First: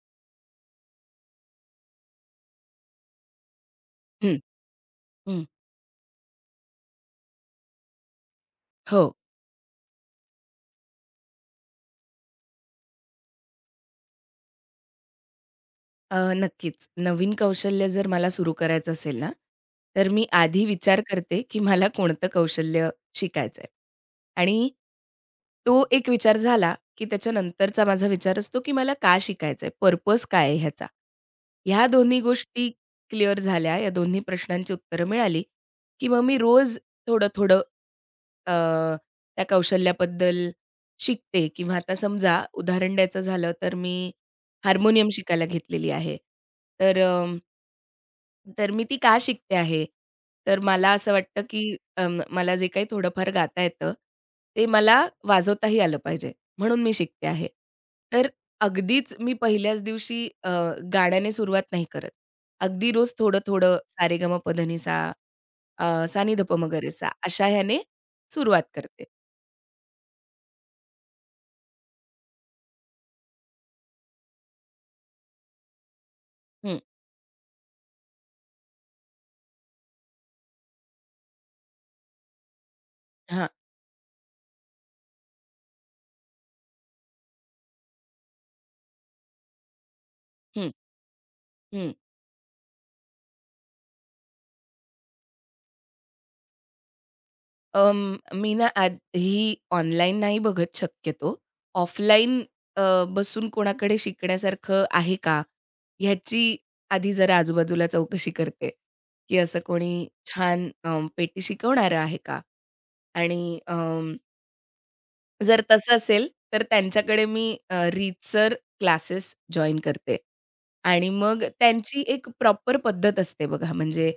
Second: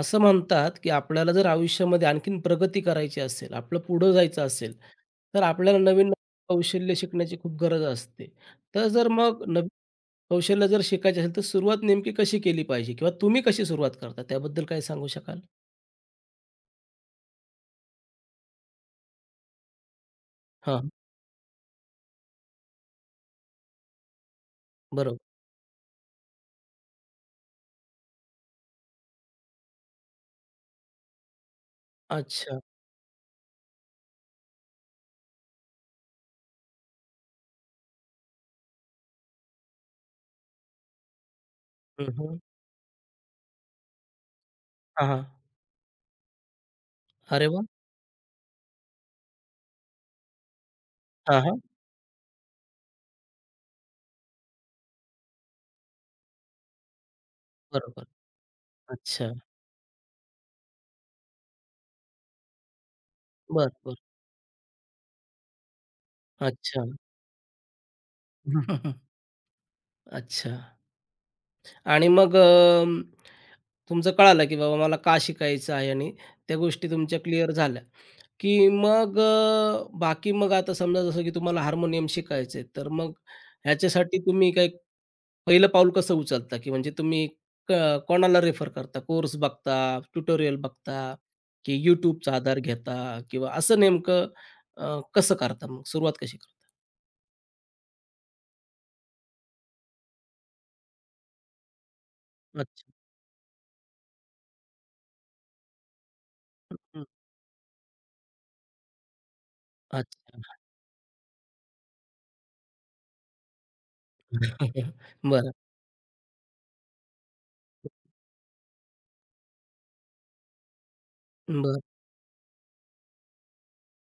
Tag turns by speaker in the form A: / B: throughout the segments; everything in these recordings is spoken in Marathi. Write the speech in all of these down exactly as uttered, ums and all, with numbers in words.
A: असं म्हणतात, की आपल्याला जर आयुष्यामध्ये आणखीन प्रगती करायची असेल, आपलं पुढं
B: हं,
A: जायचं असेल, तर
B: हं.
A: आपल्याला नवीन कौशल्य शिकण्याची खूप गरज असते. तर जर
B: हो.
A: मग नवीन कौशल्य जर शिकायचे असेल, तर सुरुवात नेमकी कशी केली पाहिजे किंवा तुम्ही कशी सुरुवात करता त्याबद्दल काही सांगू शकाल?
B: अ, नक्कीच. नवीन कौशल्य जर मला सुरू करायचं असेल ना, तर मी आधी
A: हां,
B: विचार करते, की मला कोणतं कौशल्य शिकायचं आहे. आणि
A: बरोबर.
B: तो एक विचार झाला, की त्याच्यानंतरचा माझा विचार असतो, की मला का शिकायचं आहे? पर्पज काय आहे ह्याचा? ह्या दोन्ही
A: अच्छा.
B: गोष्टी क्लिअर झाल्या, या दोन्ही प्रश्नांची उत्तरं मिळाली, की मग मी रोज थोडं-थोडं अ, त्या कौशल्याबद्दल शिकते किंवा आता
A: हं, हं.
B: समजा उदाहरण द्यायचं झालं तर मी हार्मोनियम
A: हां, हां.
B: शिकायला घेतलेली आहे. तर अ
A: अरे वाह!
B: तर मी ती का शिकते आहे? तर मला असं
A: हां,
B: वाटतं,
A: हां.
B: की अ, मला जे काही थोडंफार गाता येतं, ते मला वाजवताही आलं पाहिजे, म्हणून मी शिकते आहे.
A: बरोबर.
B: तर अगदीच मी
A: अच्छा.
B: पहिल्याच दिवशी अ, गाण्याने सुरुवात नाही करत. अगदी रोज
A: बरं,
B: थोडं-थोडं
A: बरं.
B: "सा रे अ, "सा नी
A: अच्छा.
B: अशा ह्याने सुरुवात करते.
A: अच्छा. आणि मग अं, तुमचं कळालं, की बाबा मला का शिकायचं आहे आणि त्या
B: हं,
A: गोष्टी तुमच्या क्लिअर झाल्या, की मग अ, बाकी मग आता समजा जसं की तुम्हाला हार्मोनियम शिकायचंय, तर मग
B: हां,
A: ह्याच्यासाठी तुम्ही काही पहिलं पाऊल कसं उचलता, की म्हणजे तुम्ही क कोणाला रेफर करता? कोर्स बघता, ट्युटोरियल
B: हं,
A: बघता, की
B: हं.
A: YouTubeचा आधार घेता किंवा असं नेमकं अ, कसं करता मग? सुरुवात कशी करता?
B: अं, मी ना आधी ऑनलाईन नाही बघत शक्यतो. ऑफलाईन अ,
A: अच्छा.
B: बसून कोणाकडे शिकण्यासारखं आहे का? ह्याची
A: हं,
B: आधी जरा आजूबाजूला चौकशी करते, की असं कोणी
A: अच्छा.
B: छान अ, पेटी शिकवणारं आहे का? आणि अं
A: बरं.
B: जर तसं असेल, तर त्यांच्याकडे मी अ, रीतसर क्लासेस जॉइन करते आणि मग
A: बरं.
B: त्यांची एक प्रॉपर पद्धत असते बघा, म्हणजे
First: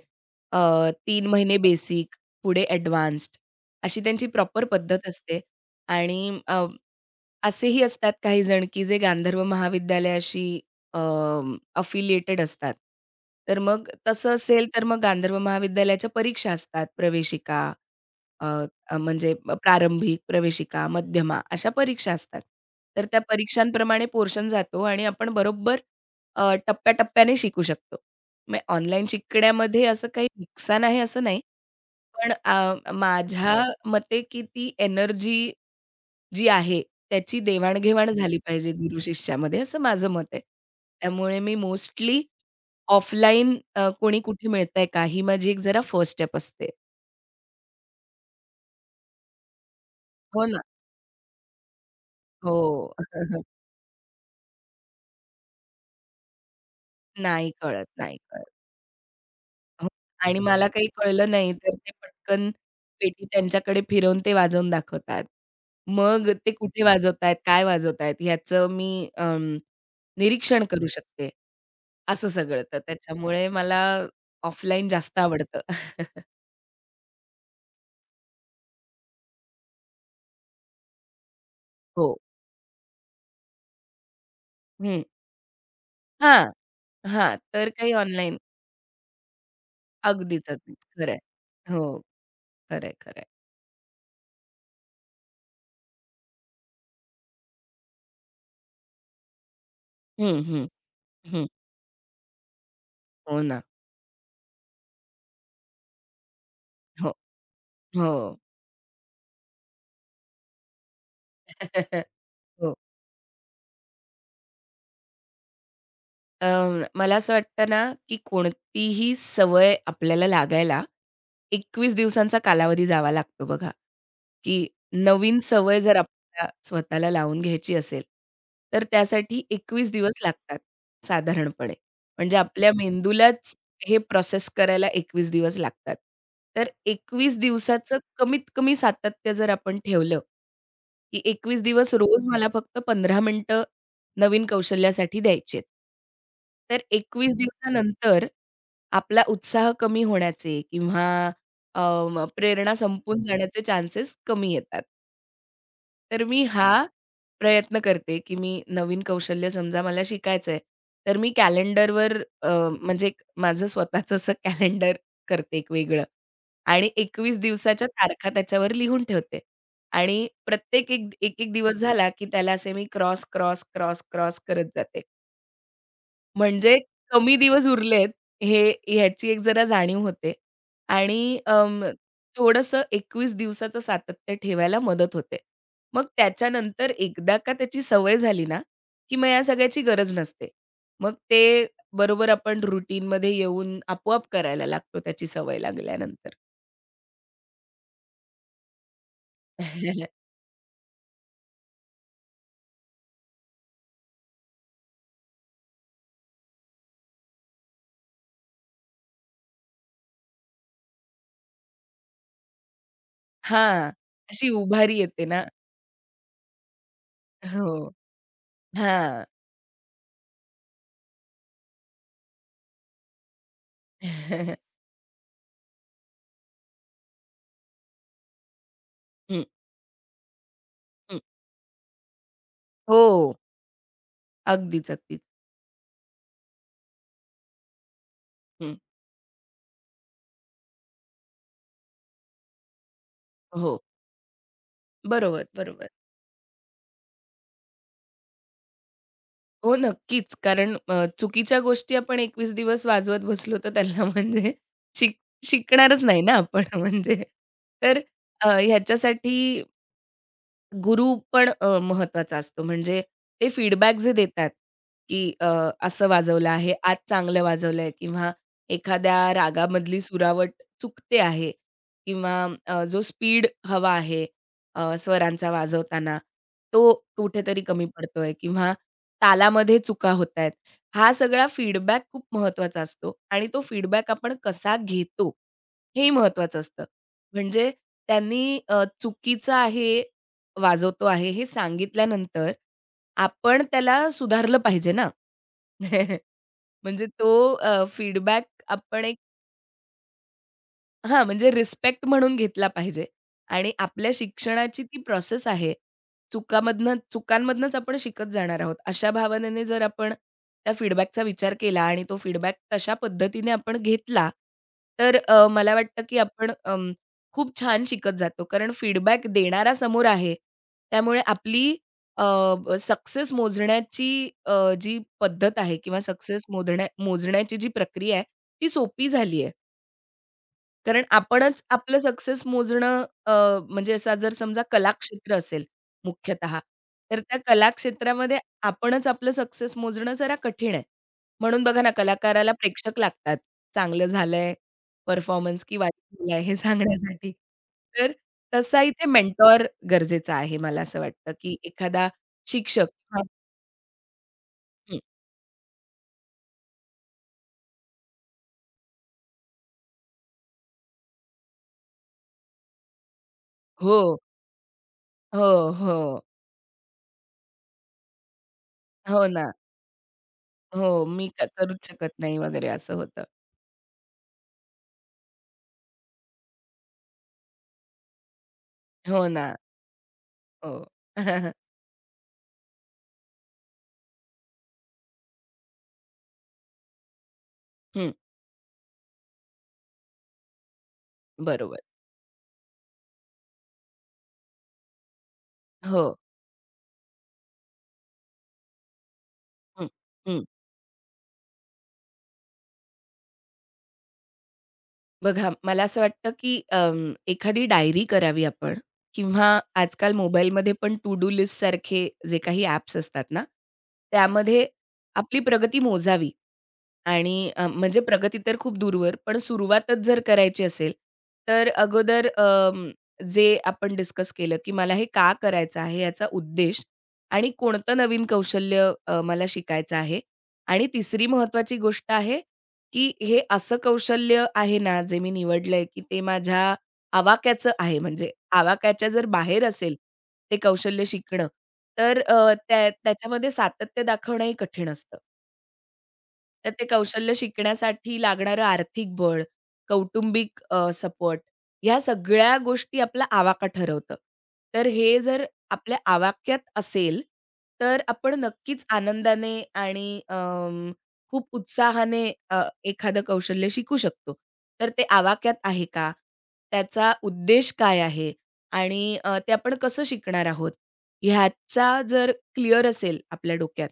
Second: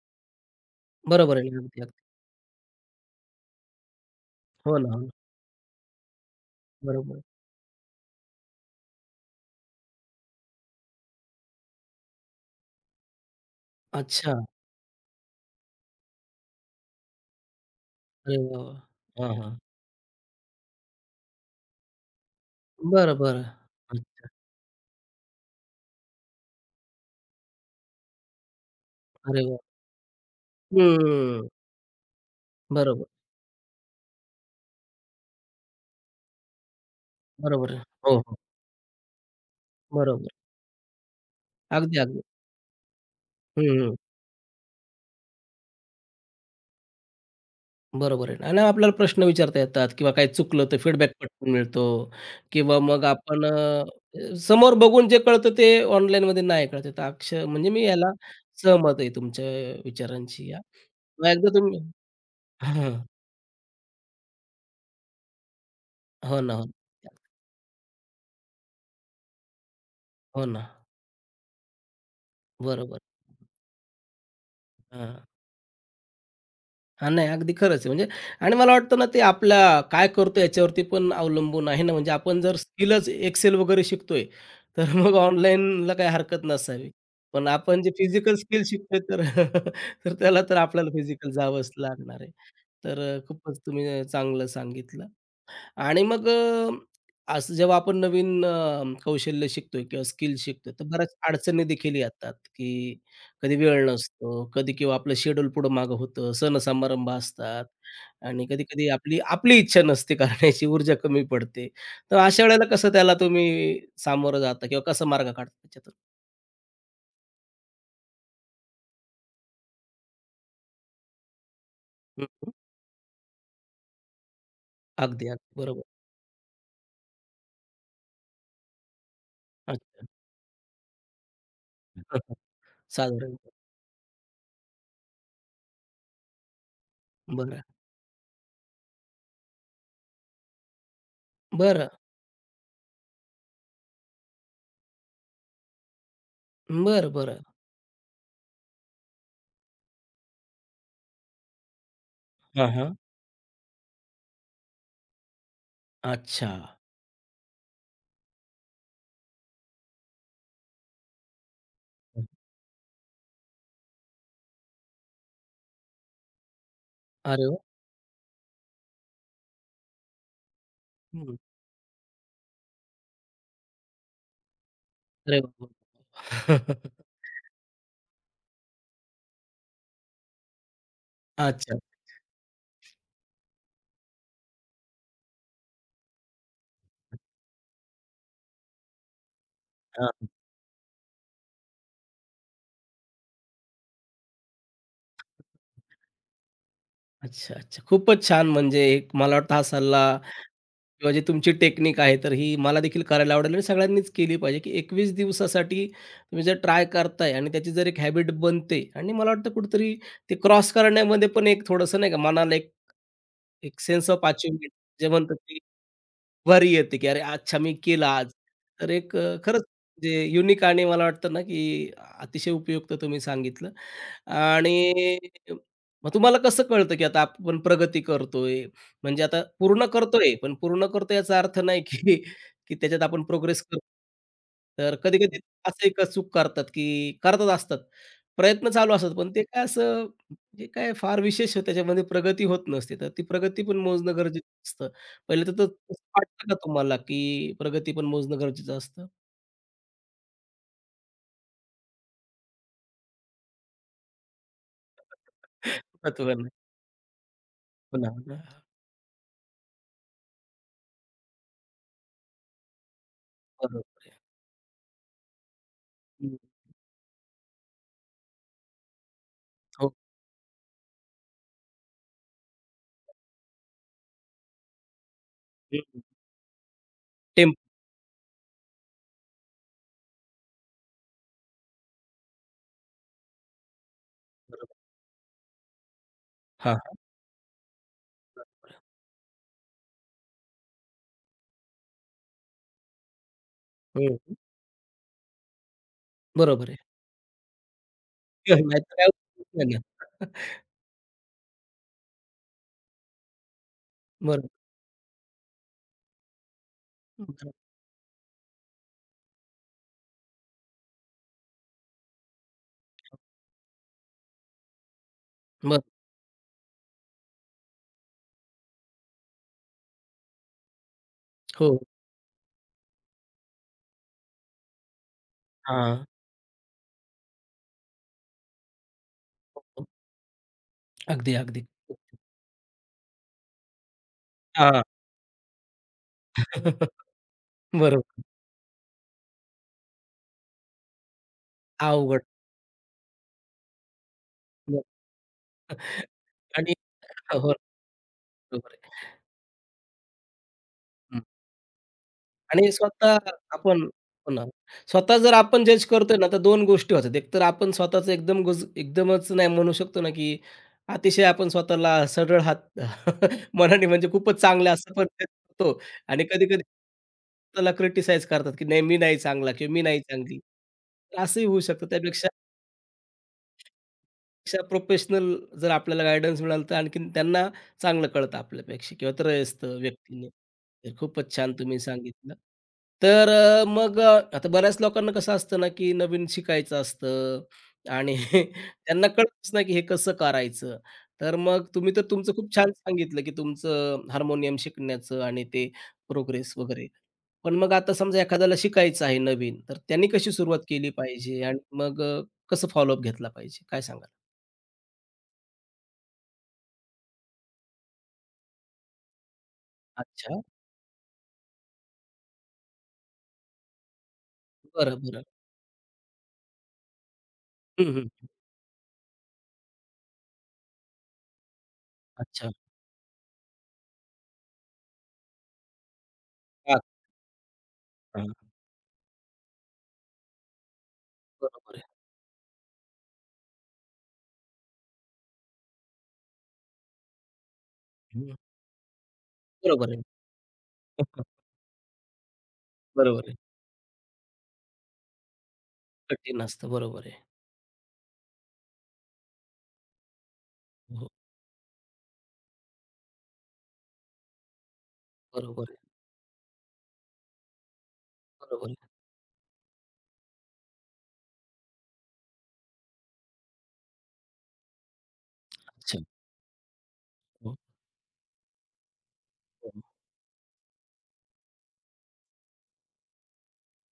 B: अ, तीन
A: बरोबर आहे
B: महिने
A: ना. अगदी.
B: बेसिक, पुढे ॲडवान्स्ड अशी त्यांची प्रॉपर
A: हो ना, हो
B: पद्धत
A: ना.
B: असते आणि
A: बरोबर.
B: असेही असतात काही जण, की जे गांधर्व महाविद्यालयाशी अफिलिएटेड असतात. तर मग
A: अच्छा.
B: तसं असेल, तर मग गांधर्व महाविद्यालयाच्या परीक्षा असतात. प्रवेशिका
A: अरे
B: अ,
A: वाह!
B: अ,
A: वाह!
B: म्हणजे
A: हां,
B: प-
A: हां.
B: प्रारंभिक, प्रवेशिका, मध्यमा अशा परीक्षा असतात. तर
A: बरं,
B: त्या
A: बरं.
B: परीक्षांप्रमाणे
A: अच्छा.
B: पोर्शन जातो आणि आपण बरोबर अ, टप्प्याटप्प्याने शिकू शकतो. मग ऑनलाईन
A: अरे वाह!
B: शिकण्यामध्ये असं काही नुकसान आहे असं नाही.
A: हं.
B: पण अ,
A: बरोबर,
B: माझ्या मते, की ती एनर्जी जी आहे, त्याची
A: बरोबर आहे.
B: देवाण-घेवाण हं.
A: हो, हो.
B: झाली पाहिजे गुरु-शिष्यामध्ये असं माझं मत
A: बरोबर.
B: आहे. त्यामुळे मी
A: अगदी,
B: मोस्टली
A: अगदी.
B: ऑफलाईन
A: हं, हं.
B: कोणी कुठे मिळतंय का? ही माझी एक जरा फर्स्ट स्टेप असते.
A: बरोबर आहे. आणि आपल्याला प्रश्न विचारता येतात किंवा काही
B: हो ना.
A: चुकलं तर फीडबॅक पटकन मिळतो किंवा
B: हो.
A: मग आपण अ, समोर बघून जे कळतं ते ऑनलाईनमध्ये नाही कळत आहे. तर अक्ष
B: नाही
A: म्हणजे मी
B: कळत,
A: याला
B: नाही कळत.
A: सहमत आहे तुमच्या
B: हो आणि
A: विचारांशी या.
B: मला काही
A: मग
B: कळलं
A: एकदा
B: नाही तर
A: तुम्ही
B: ते पटकन
A: हां.
B: पेटी त्यांच्याकडे फिरवून ते वाजवून दाखवतात. मग
A: हो
B: ते
A: ना, हो
B: कुठे
A: ना.
B: वाजवतायत, काय वाजवतायत ह्याचं मी अं,
A: हो ना.
B: निरीक्षण करू शकते असं सगळं. तर
A: बरोबर.
B: त्याच्यामुळे मला ऑफलाईन जास्त
A: हां.
B: आवडतं.
A: हां, नाही अगदी खरंच आहे. म्हणजे आणि मला वाटतं ना ते आपला काय करतो याच्यावरती पण अवलंबून आहे ना, म्हणजे
B: हो.
A: आपण जर स्किलच एक्सेल वगैरे शिकतोय, तर
B: हं.
A: मग ऑनलाईनला काही हरकत
B: हां,
A: नसावी.
B: हां.
A: पण
B: तर
A: आपण जे
B: काही
A: फिजिकल
B: ऑनलाईन
A: स्किल शिकतोय तर तर त्याला
B: अगदीच,
A: तर
B: अगदीच.
A: आपल्याला
B: खरं आहे.
A: फिजिकल जावंच
B: हो.
A: लागणार आहे.
B: खरं आहे,
A: तर
B: खरं
A: अ,
B: आहे.
A: खूपच तुम्ही अ, चांगलं सांगितलं. आणि मग अ, असं जेव्हा आपण नवीन अ, कौशल्य शिकतोय किंवा स्किल
B: हं, हं.
A: शिकतोय, तर बऱ्याच
B: हं.
A: अडचणी देखील येतात, की
B: हो
A: कधी
B: ना.
A: वेळ नसतो, कधी किंवा आपलं शेड्यूल पुढं मागं होतं, सण-समारंभ
B: हो,
A: असतात
B: हो.
A: आणि कधी-कधी आपली आपली इच्छा नसते करण्याची, ऊर्जा कमी पडते. तर अशा वेळेला
B: हो.
A: कसं त्याला तुम्ही सामोरं जाता किंवा कसा मार्ग काढता त्याच्यातून?
B: अ, मला असं वाटतं ना, की कोणतीही सवय आपल्याला लागायला एकवीस
A: हं,
B: दिवसांचा
A: हं.
B: कालावधी जावा लागतो बघा, की
A: अगदी,
B: नवीन
A: अगदी.
B: सवय
A: बरोबर.
B: जर आपल्याला स्वतःला लावून घ्यायची असेल, तर त्यासाठी एकवीस
A: अच्छा.
B: दिवस लागतात साधारणपणे. म्हणजे आपल्या
A: साधारण.
B: मेंदूलाच हे प्रोसेस करायला एकवीस दिवस लागतात. तर एकवीस
A: बरं.
B: दिवसाचं कमीत कमी सातत्य जर आपण ठेवलं, की एकवीस
A: बरं.
B: दिवस रोज मला फक्त पंधरा मिनिटं नवीन कौशल्यासाठी द्यायचेत. तर
A: बरं,
B: एकवीस
A: बरं.
B: दिवसानंतर आपला उत्साह कमी होण्याचे किंवा अ,
A: हां,
B: प्रेरणा
A: हां.
B: संपून जाण्याचे चान्सेस कमी येतात. तर मी
A: अच्छा.
B: हा प्रयत्न करते, की मी नवीन कौशल्य समजा मला शिकायचंय, तर मी कॅलेंडरवर अ, म्हणजे एक माझं स्वतःचं असं कॅलेंडर करते एक वेगळं आणि एकवीस
A: अरे वाह!
B: दिवसाच्या तारखा त्याच्यावर लिहून ठेवते. आणि प्रत्येक एक
A: हं.
B: एक-एक दिवस झाला, की त्याला असे मी क्रॉस, क्रॉस, क्रॉस, क्रॉस करत जाते.
A: अरे वाह!
B: म्हणजे कमी दिवस उरलेत हे ह्याची एक जरा जाणीव होते आणि
A: अच्छा.
B: अं, थोडंसं एकवीस दिवसाचं सातत्य ठेवायला मदत होते. मग त्याच्यानंतर एकदा का त्याची सवय झाली ना, की मग या सगळ्याची गरज
A: हां.
B: नसते. मग ते बरोबर आपण रुटीनमध्ये येऊन आपोआप करायला लागतो त्याची सवय लागल्यानंतर.
A: अच्छा, अच्छा. खूपच छान म्हणजे एक मला वाटतं हा सल्ला किंवा जी तुमची टेक्निक आहे, तर ही मला देखील करायला आवडेल आणि सगळ्यांनीच केली पाहिजे, की एकवीस दिवसासाठी तुम्ही जर ट्राय करताय आणि त्याची जर एक हॅबिट बनते आणि मला वाटतं कुठेतरी ते क्रॉस करण्यामध्ये पण एक थोडंसं नाही का मनाला एक एक
B: हां,
A: सेन्स ऑफ
B: अशी
A: अचिव्हमेंट
B: उभारी
A: जे
B: येते
A: म्हणतात
B: ना.
A: भरी येते, की "अरे, अच्छा
B: हो.
A: मी केलं आज." तर एक
B: हां.
A: अ, खरंच म्हणजे युनिक आणि मला वाटतं ना, की अतिशय उपयुक्त तुम्ही सांगितलं. आणि मग तुम्हाला कसं कळतं, की आता आपण प्रगती करतोय? म्हणजे आता
B: हं,
A: पूर्ण करतोय, पण पूर्ण करतोय
B: हं.
A: याचा अर्थ नाही, की की त्याच्यात आपण
B: हो.
A: प्रोग्रेस करतो.
B: अगदीच,
A: तर
B: अगदीच.
A: कधी-कधी असे एक चूक करतात, की करतच असतात. प्रयत्न
B: हं.
A: चालू असतात, पण ते काय असं म्हणजे काय फार विशेष त्याच्यामध्ये प्रगती होत नसते. तर ती प्रगती पण
B: हो.
A: मोजणं गरजेचं असतं. पहिलं
B: बरोबर,
A: तर त
B: बरोबर.
A: तसं वाटतं का तुम्हाला, की प्रगती पण मोजणं गरजेचं असतं?
B: हो, नक्कीच. कारण अ, चुकीच्या गोष्टी आपण एकवीस दिवस वाजवत बसलो, तर त्याला म्हणजे शिक शिकणारच नाही ना
A: महत्त्वाचं नाही.
B: आपण म्हणजे. तर
A: हो ना, हो
B: अ,
A: ना.
B: ह्याच्यासाठी गुरु पण अ, महत्वाचा असतो. म्हणजे ते
A: बरोबर
B: फीडबॅक जे
A: आहे.
B: देतात, की अ, असं
A: हं,
B: वाजवलं आहे, आज चांगलं वाजवलंय किंवा एखाद्या
A: हो.
B: रागामधली सुरावट चुकते आहे किंवा अ, जो स्पीड हवा आहे अ, स्वरांचा
A: हं, हं.
B: वाजवताना, तो कुठेतरी कमी पडतोय किंवा तालामध्ये चुका होतायत. हा सगळा फीडबॅक खूप महत्वाचा असतो आणि तो फीडबॅक आपण कसा
A: बरोबर.
B: घेतो, हेही महत्वाचं
A: हां,
B: असतं.
A: हां.
B: म्हणजे त्यांनी अ, चुकीचं आहे वाजवतो आहे हे सांगितल्यानंतर, आपण
A: हं,
B: त्याला
A: हं.
B: सुधारलं पाहिजे ना.
A: बरोबर आहे.
B: म्हणजे तो अ, फीडबॅक
A: नाहीतर
B: आपण
A: काय उपयोग नाही ना.
B: हां, म्हणजे रिस्पेक्ट म्हणून घेतला पाहिजे आणि आपल्या
A: बरोबर.
B: शिक्षणाची ती प्रोसेस आहे. चुकामधनं
A: हं.
B: चुकांमधनंच आपण शिकत जाणार आहोत. अशा भावनेने जर आपण त्या फीडबॅकचा विचार केला आणि तो फीडबॅक तशा पद्धतीने आपण घेतला, तर अ, मला
A: बरं.
B: वाटतं की आपण अं, खूप छान शिकत जातो. कारण फीडबॅक देणारा समोर आहे. त्यामुळे आपली
A: हो.
B: सक्सेस मोजण्याची अ, जी पद्धत आहे किंवा
A: हां.
B: सक्सेस मोजण्या मोजण्याची जी प्रक्रिया आहे, ती सोपी झाली आहे.
A: हो, हो.
B: कारण
A: अगदी,
B: आपणच
A: अगदी.
B: आपलं सक्सेस मोजणं अ, म्हणजे असा जर समजा
A: हां.
B: कलाक्षेत्र असेल मुख्यतः, तर त्या
A: बरोबर.
B: कलाक्षेत्रामध्ये आपणच आपलं सक्सेस मोजणं जरा कठीण आहे. म्हणून बघा ना,
A: अवघड.
B: कलाकाराला प्रेक्षक लागतात. चांगलं झालंय
A: बरं.
B: परफॉर्मन्स की वाईट झालाय हे
A: आणि
B: सांगण्यासाठी.
A: हो,
B: तर
A: बरोबर
B: तसा इथे
A: आहे.
B: मेंटॉर गरजेचा आहे मला असं वाटतं, की एखादा
A: आणि
B: शिक्षक
A: स्वतः
B: हां,
A: आपण हो ना.
B: हं.
A: स्वतः जर आपण जज करतोय ना, तर दोन गोष्टी होतात. एक तर आपण स्वतःच एकदम गुज एकदमच नाही म्हणू शकतो ना, की अतिशय आपण स्वतःला सरळ हात मनाने
B: हो,
A: म्हणजे खूपच चांगलं असं पण ते
B: हो,
A: करतो
B: हो.
A: आणि कधी-कधी स्वतःला क्रिटिसाईज करतात, की नाही मी नाही
B: हो ना.
A: चांगला किंवा मी नाही चांगली.
B: हो,
A: तर
B: मी क
A: असंही होऊ शकतं.
B: करूच शकत
A: त्यापेक्षा
B: नाही वगैरे असं होतं.
A: पेक्षा प्रोफेशनल जर आपल्याला गाईडन्स मिळाला तर आणखीन त्यांना चांगलं कळतं आपल्यापेक्षा किंवा
B: हो ना.
A: त्रयस्थ व्यक्तीने.
B: हो.
A: तर खूपच छान तुम्ही सांगितलं. तर अ, मग अ, आता बऱ्याच लोकांना कसं असतं ना, की नवीन शिकायचं असतं
B: हं.
A: आणि त्यांना कळतच नाही, की हे कसं करायचं. तर मग
B: बरोबर.
A: तुम्ही तर तुमचं खूप छान सांगितलं, की तुमचं हार्मोनियम शिकण्याचं आणि ते
B: हो.
A: प्रोग्रेस वगैरे. पण मग आता समजा एखाद्याला शिकायचं आहे नवीन, तर
B: हं,
A: त्यांनी कशी
B: हं.
A: सुरुवात केली पाहिजे आणि मग अ, कसं फॉलोअप घेतला पाहिजे? काय सांगाल?
B: बघा मला असं वाटतं, की अं, एखादी डायरी करावी आपण किंवा आजकाल
A: अच्छा.
B: मोबाईलमध्ये पण टू डू लिस्ट सारखे जे काही ॲप्स असतात ना, त्यामध्ये
A: बरं, बरं.
B: आपली प्रगती मोजावी. आणि अ,
A: हं,
B: म्हणजे
A: हं.
B: प्रगती तर खूप दूरवर, पण सुरुवातच जर करायची असेल, तर अगोदर
A: अच्छा.
B: अं, जे आपण डिस्कस केलं, की मला हे का करायचं आहे याचा
A: हां,
B: उद्देश आणि कोणतं नवीन
A: हां.
B: कौशल्य अ, मला शिकायचं आहे आणि तिसरी महत्वाची
A: बरोबर आहे.
B: गोष्ट आहे, की हे असं कौशल्य आहे ना, जे मी निवडलंय, की ते माझ्या आवाक्याचं आहे. म्हणजे
A: हं.
B: आवाक्याच्या जर बाहेर
A: बरोबर
B: असेल
A: आहे.
B: ते कौशल्य शिकणं, तर अ, त्या
A: बरोबर आहे.
B: त्याच्यामध्ये सातत्य दाखवणंही कठीण असतं.
A: कठीण असतं.
B: तर ते
A: बरोबर आहे.
B: कौशल्य शिकण्यासाठी लागणारं आर्थिक बळ, कौटुंबिक
A: हो,
B: सपोर्ट ह्या सगळ्या गोष्टी आपला आवाका ठरवतं. तर हे जर
A: बरोबर आहे.
B: आपल्या आवाक्यात असेल, तर आपण
A: बरोबर आहे.
B: नक्कीच आनंदाने आणि अं, खूप उत्साहाने अ, एखादं कौशल्य शिकू शकतो. तर ते आवाक्यात आहे
A: अच्छा.
B: का? त्याचा
A: हो,
B: उद्देश काय आहे? आणि अ, ते
A: हो.
B: आपण कसं शिकणार आहोत? ह्याचा जर क्लिअर असेल आपल्या डोक्यात,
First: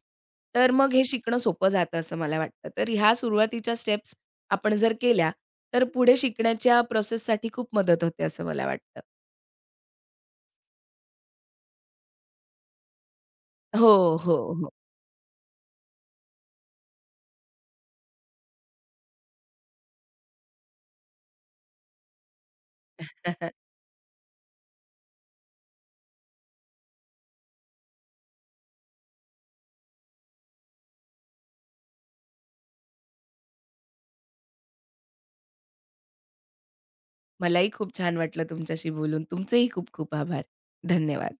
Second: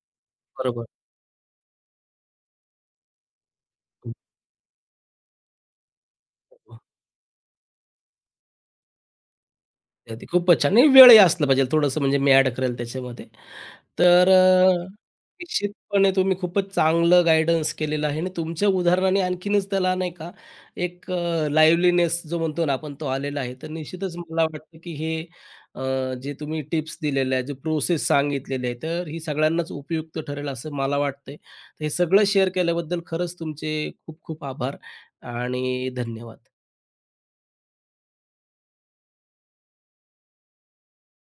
B: तर
A: बरोबर.
B: मग हे शिकणं सोपं जातं असं मला वाटतं. तर ह्या सुरुवातीच्या
A: हो,
B: स्टेप्स आपण जर केल्या, तर पुढे शिकण्याच्या
A: हो.
B: प्रोसेससाठी खूप मदत होते असं मला वाटतं.
A: ते अगदी खूपच छान. आणि वेळही असलं पाहिजे थोडंसं म्हणजे मॅड करेल त्याच्यामध्ये.
B: हो,
A: तर
B: हो, हो.
A: अ, निश्चितपणे तुम्ही खूपच चांगलं गाईडन्स केलेलं आहे आणि तुमच्या उदाहरणाने आणखीनच त्याला नाही का एक अ, लाईव्हलीनेस जो म्हणतो ना आपण तो आलेला आहे. तर निश्चितच मला वाटतं की हे अ, जे तुम्ही टिप्स दिलेल्या आहेत, जे प्रोसेस सांगितलेली आहे, तर ही सगळ्यांनाच उपयुक्त ठरेल असं मला वाटतंय. तर हे सगळं शेअर केल्याबद्दल खरंच तुमचे खूप खूप आभार आणि धन्यवाद.
B: मलाही खूप छान वाटलं तुमच्याशी बोलून. तुमचेही खूप खूप आभार. धन्यवाद.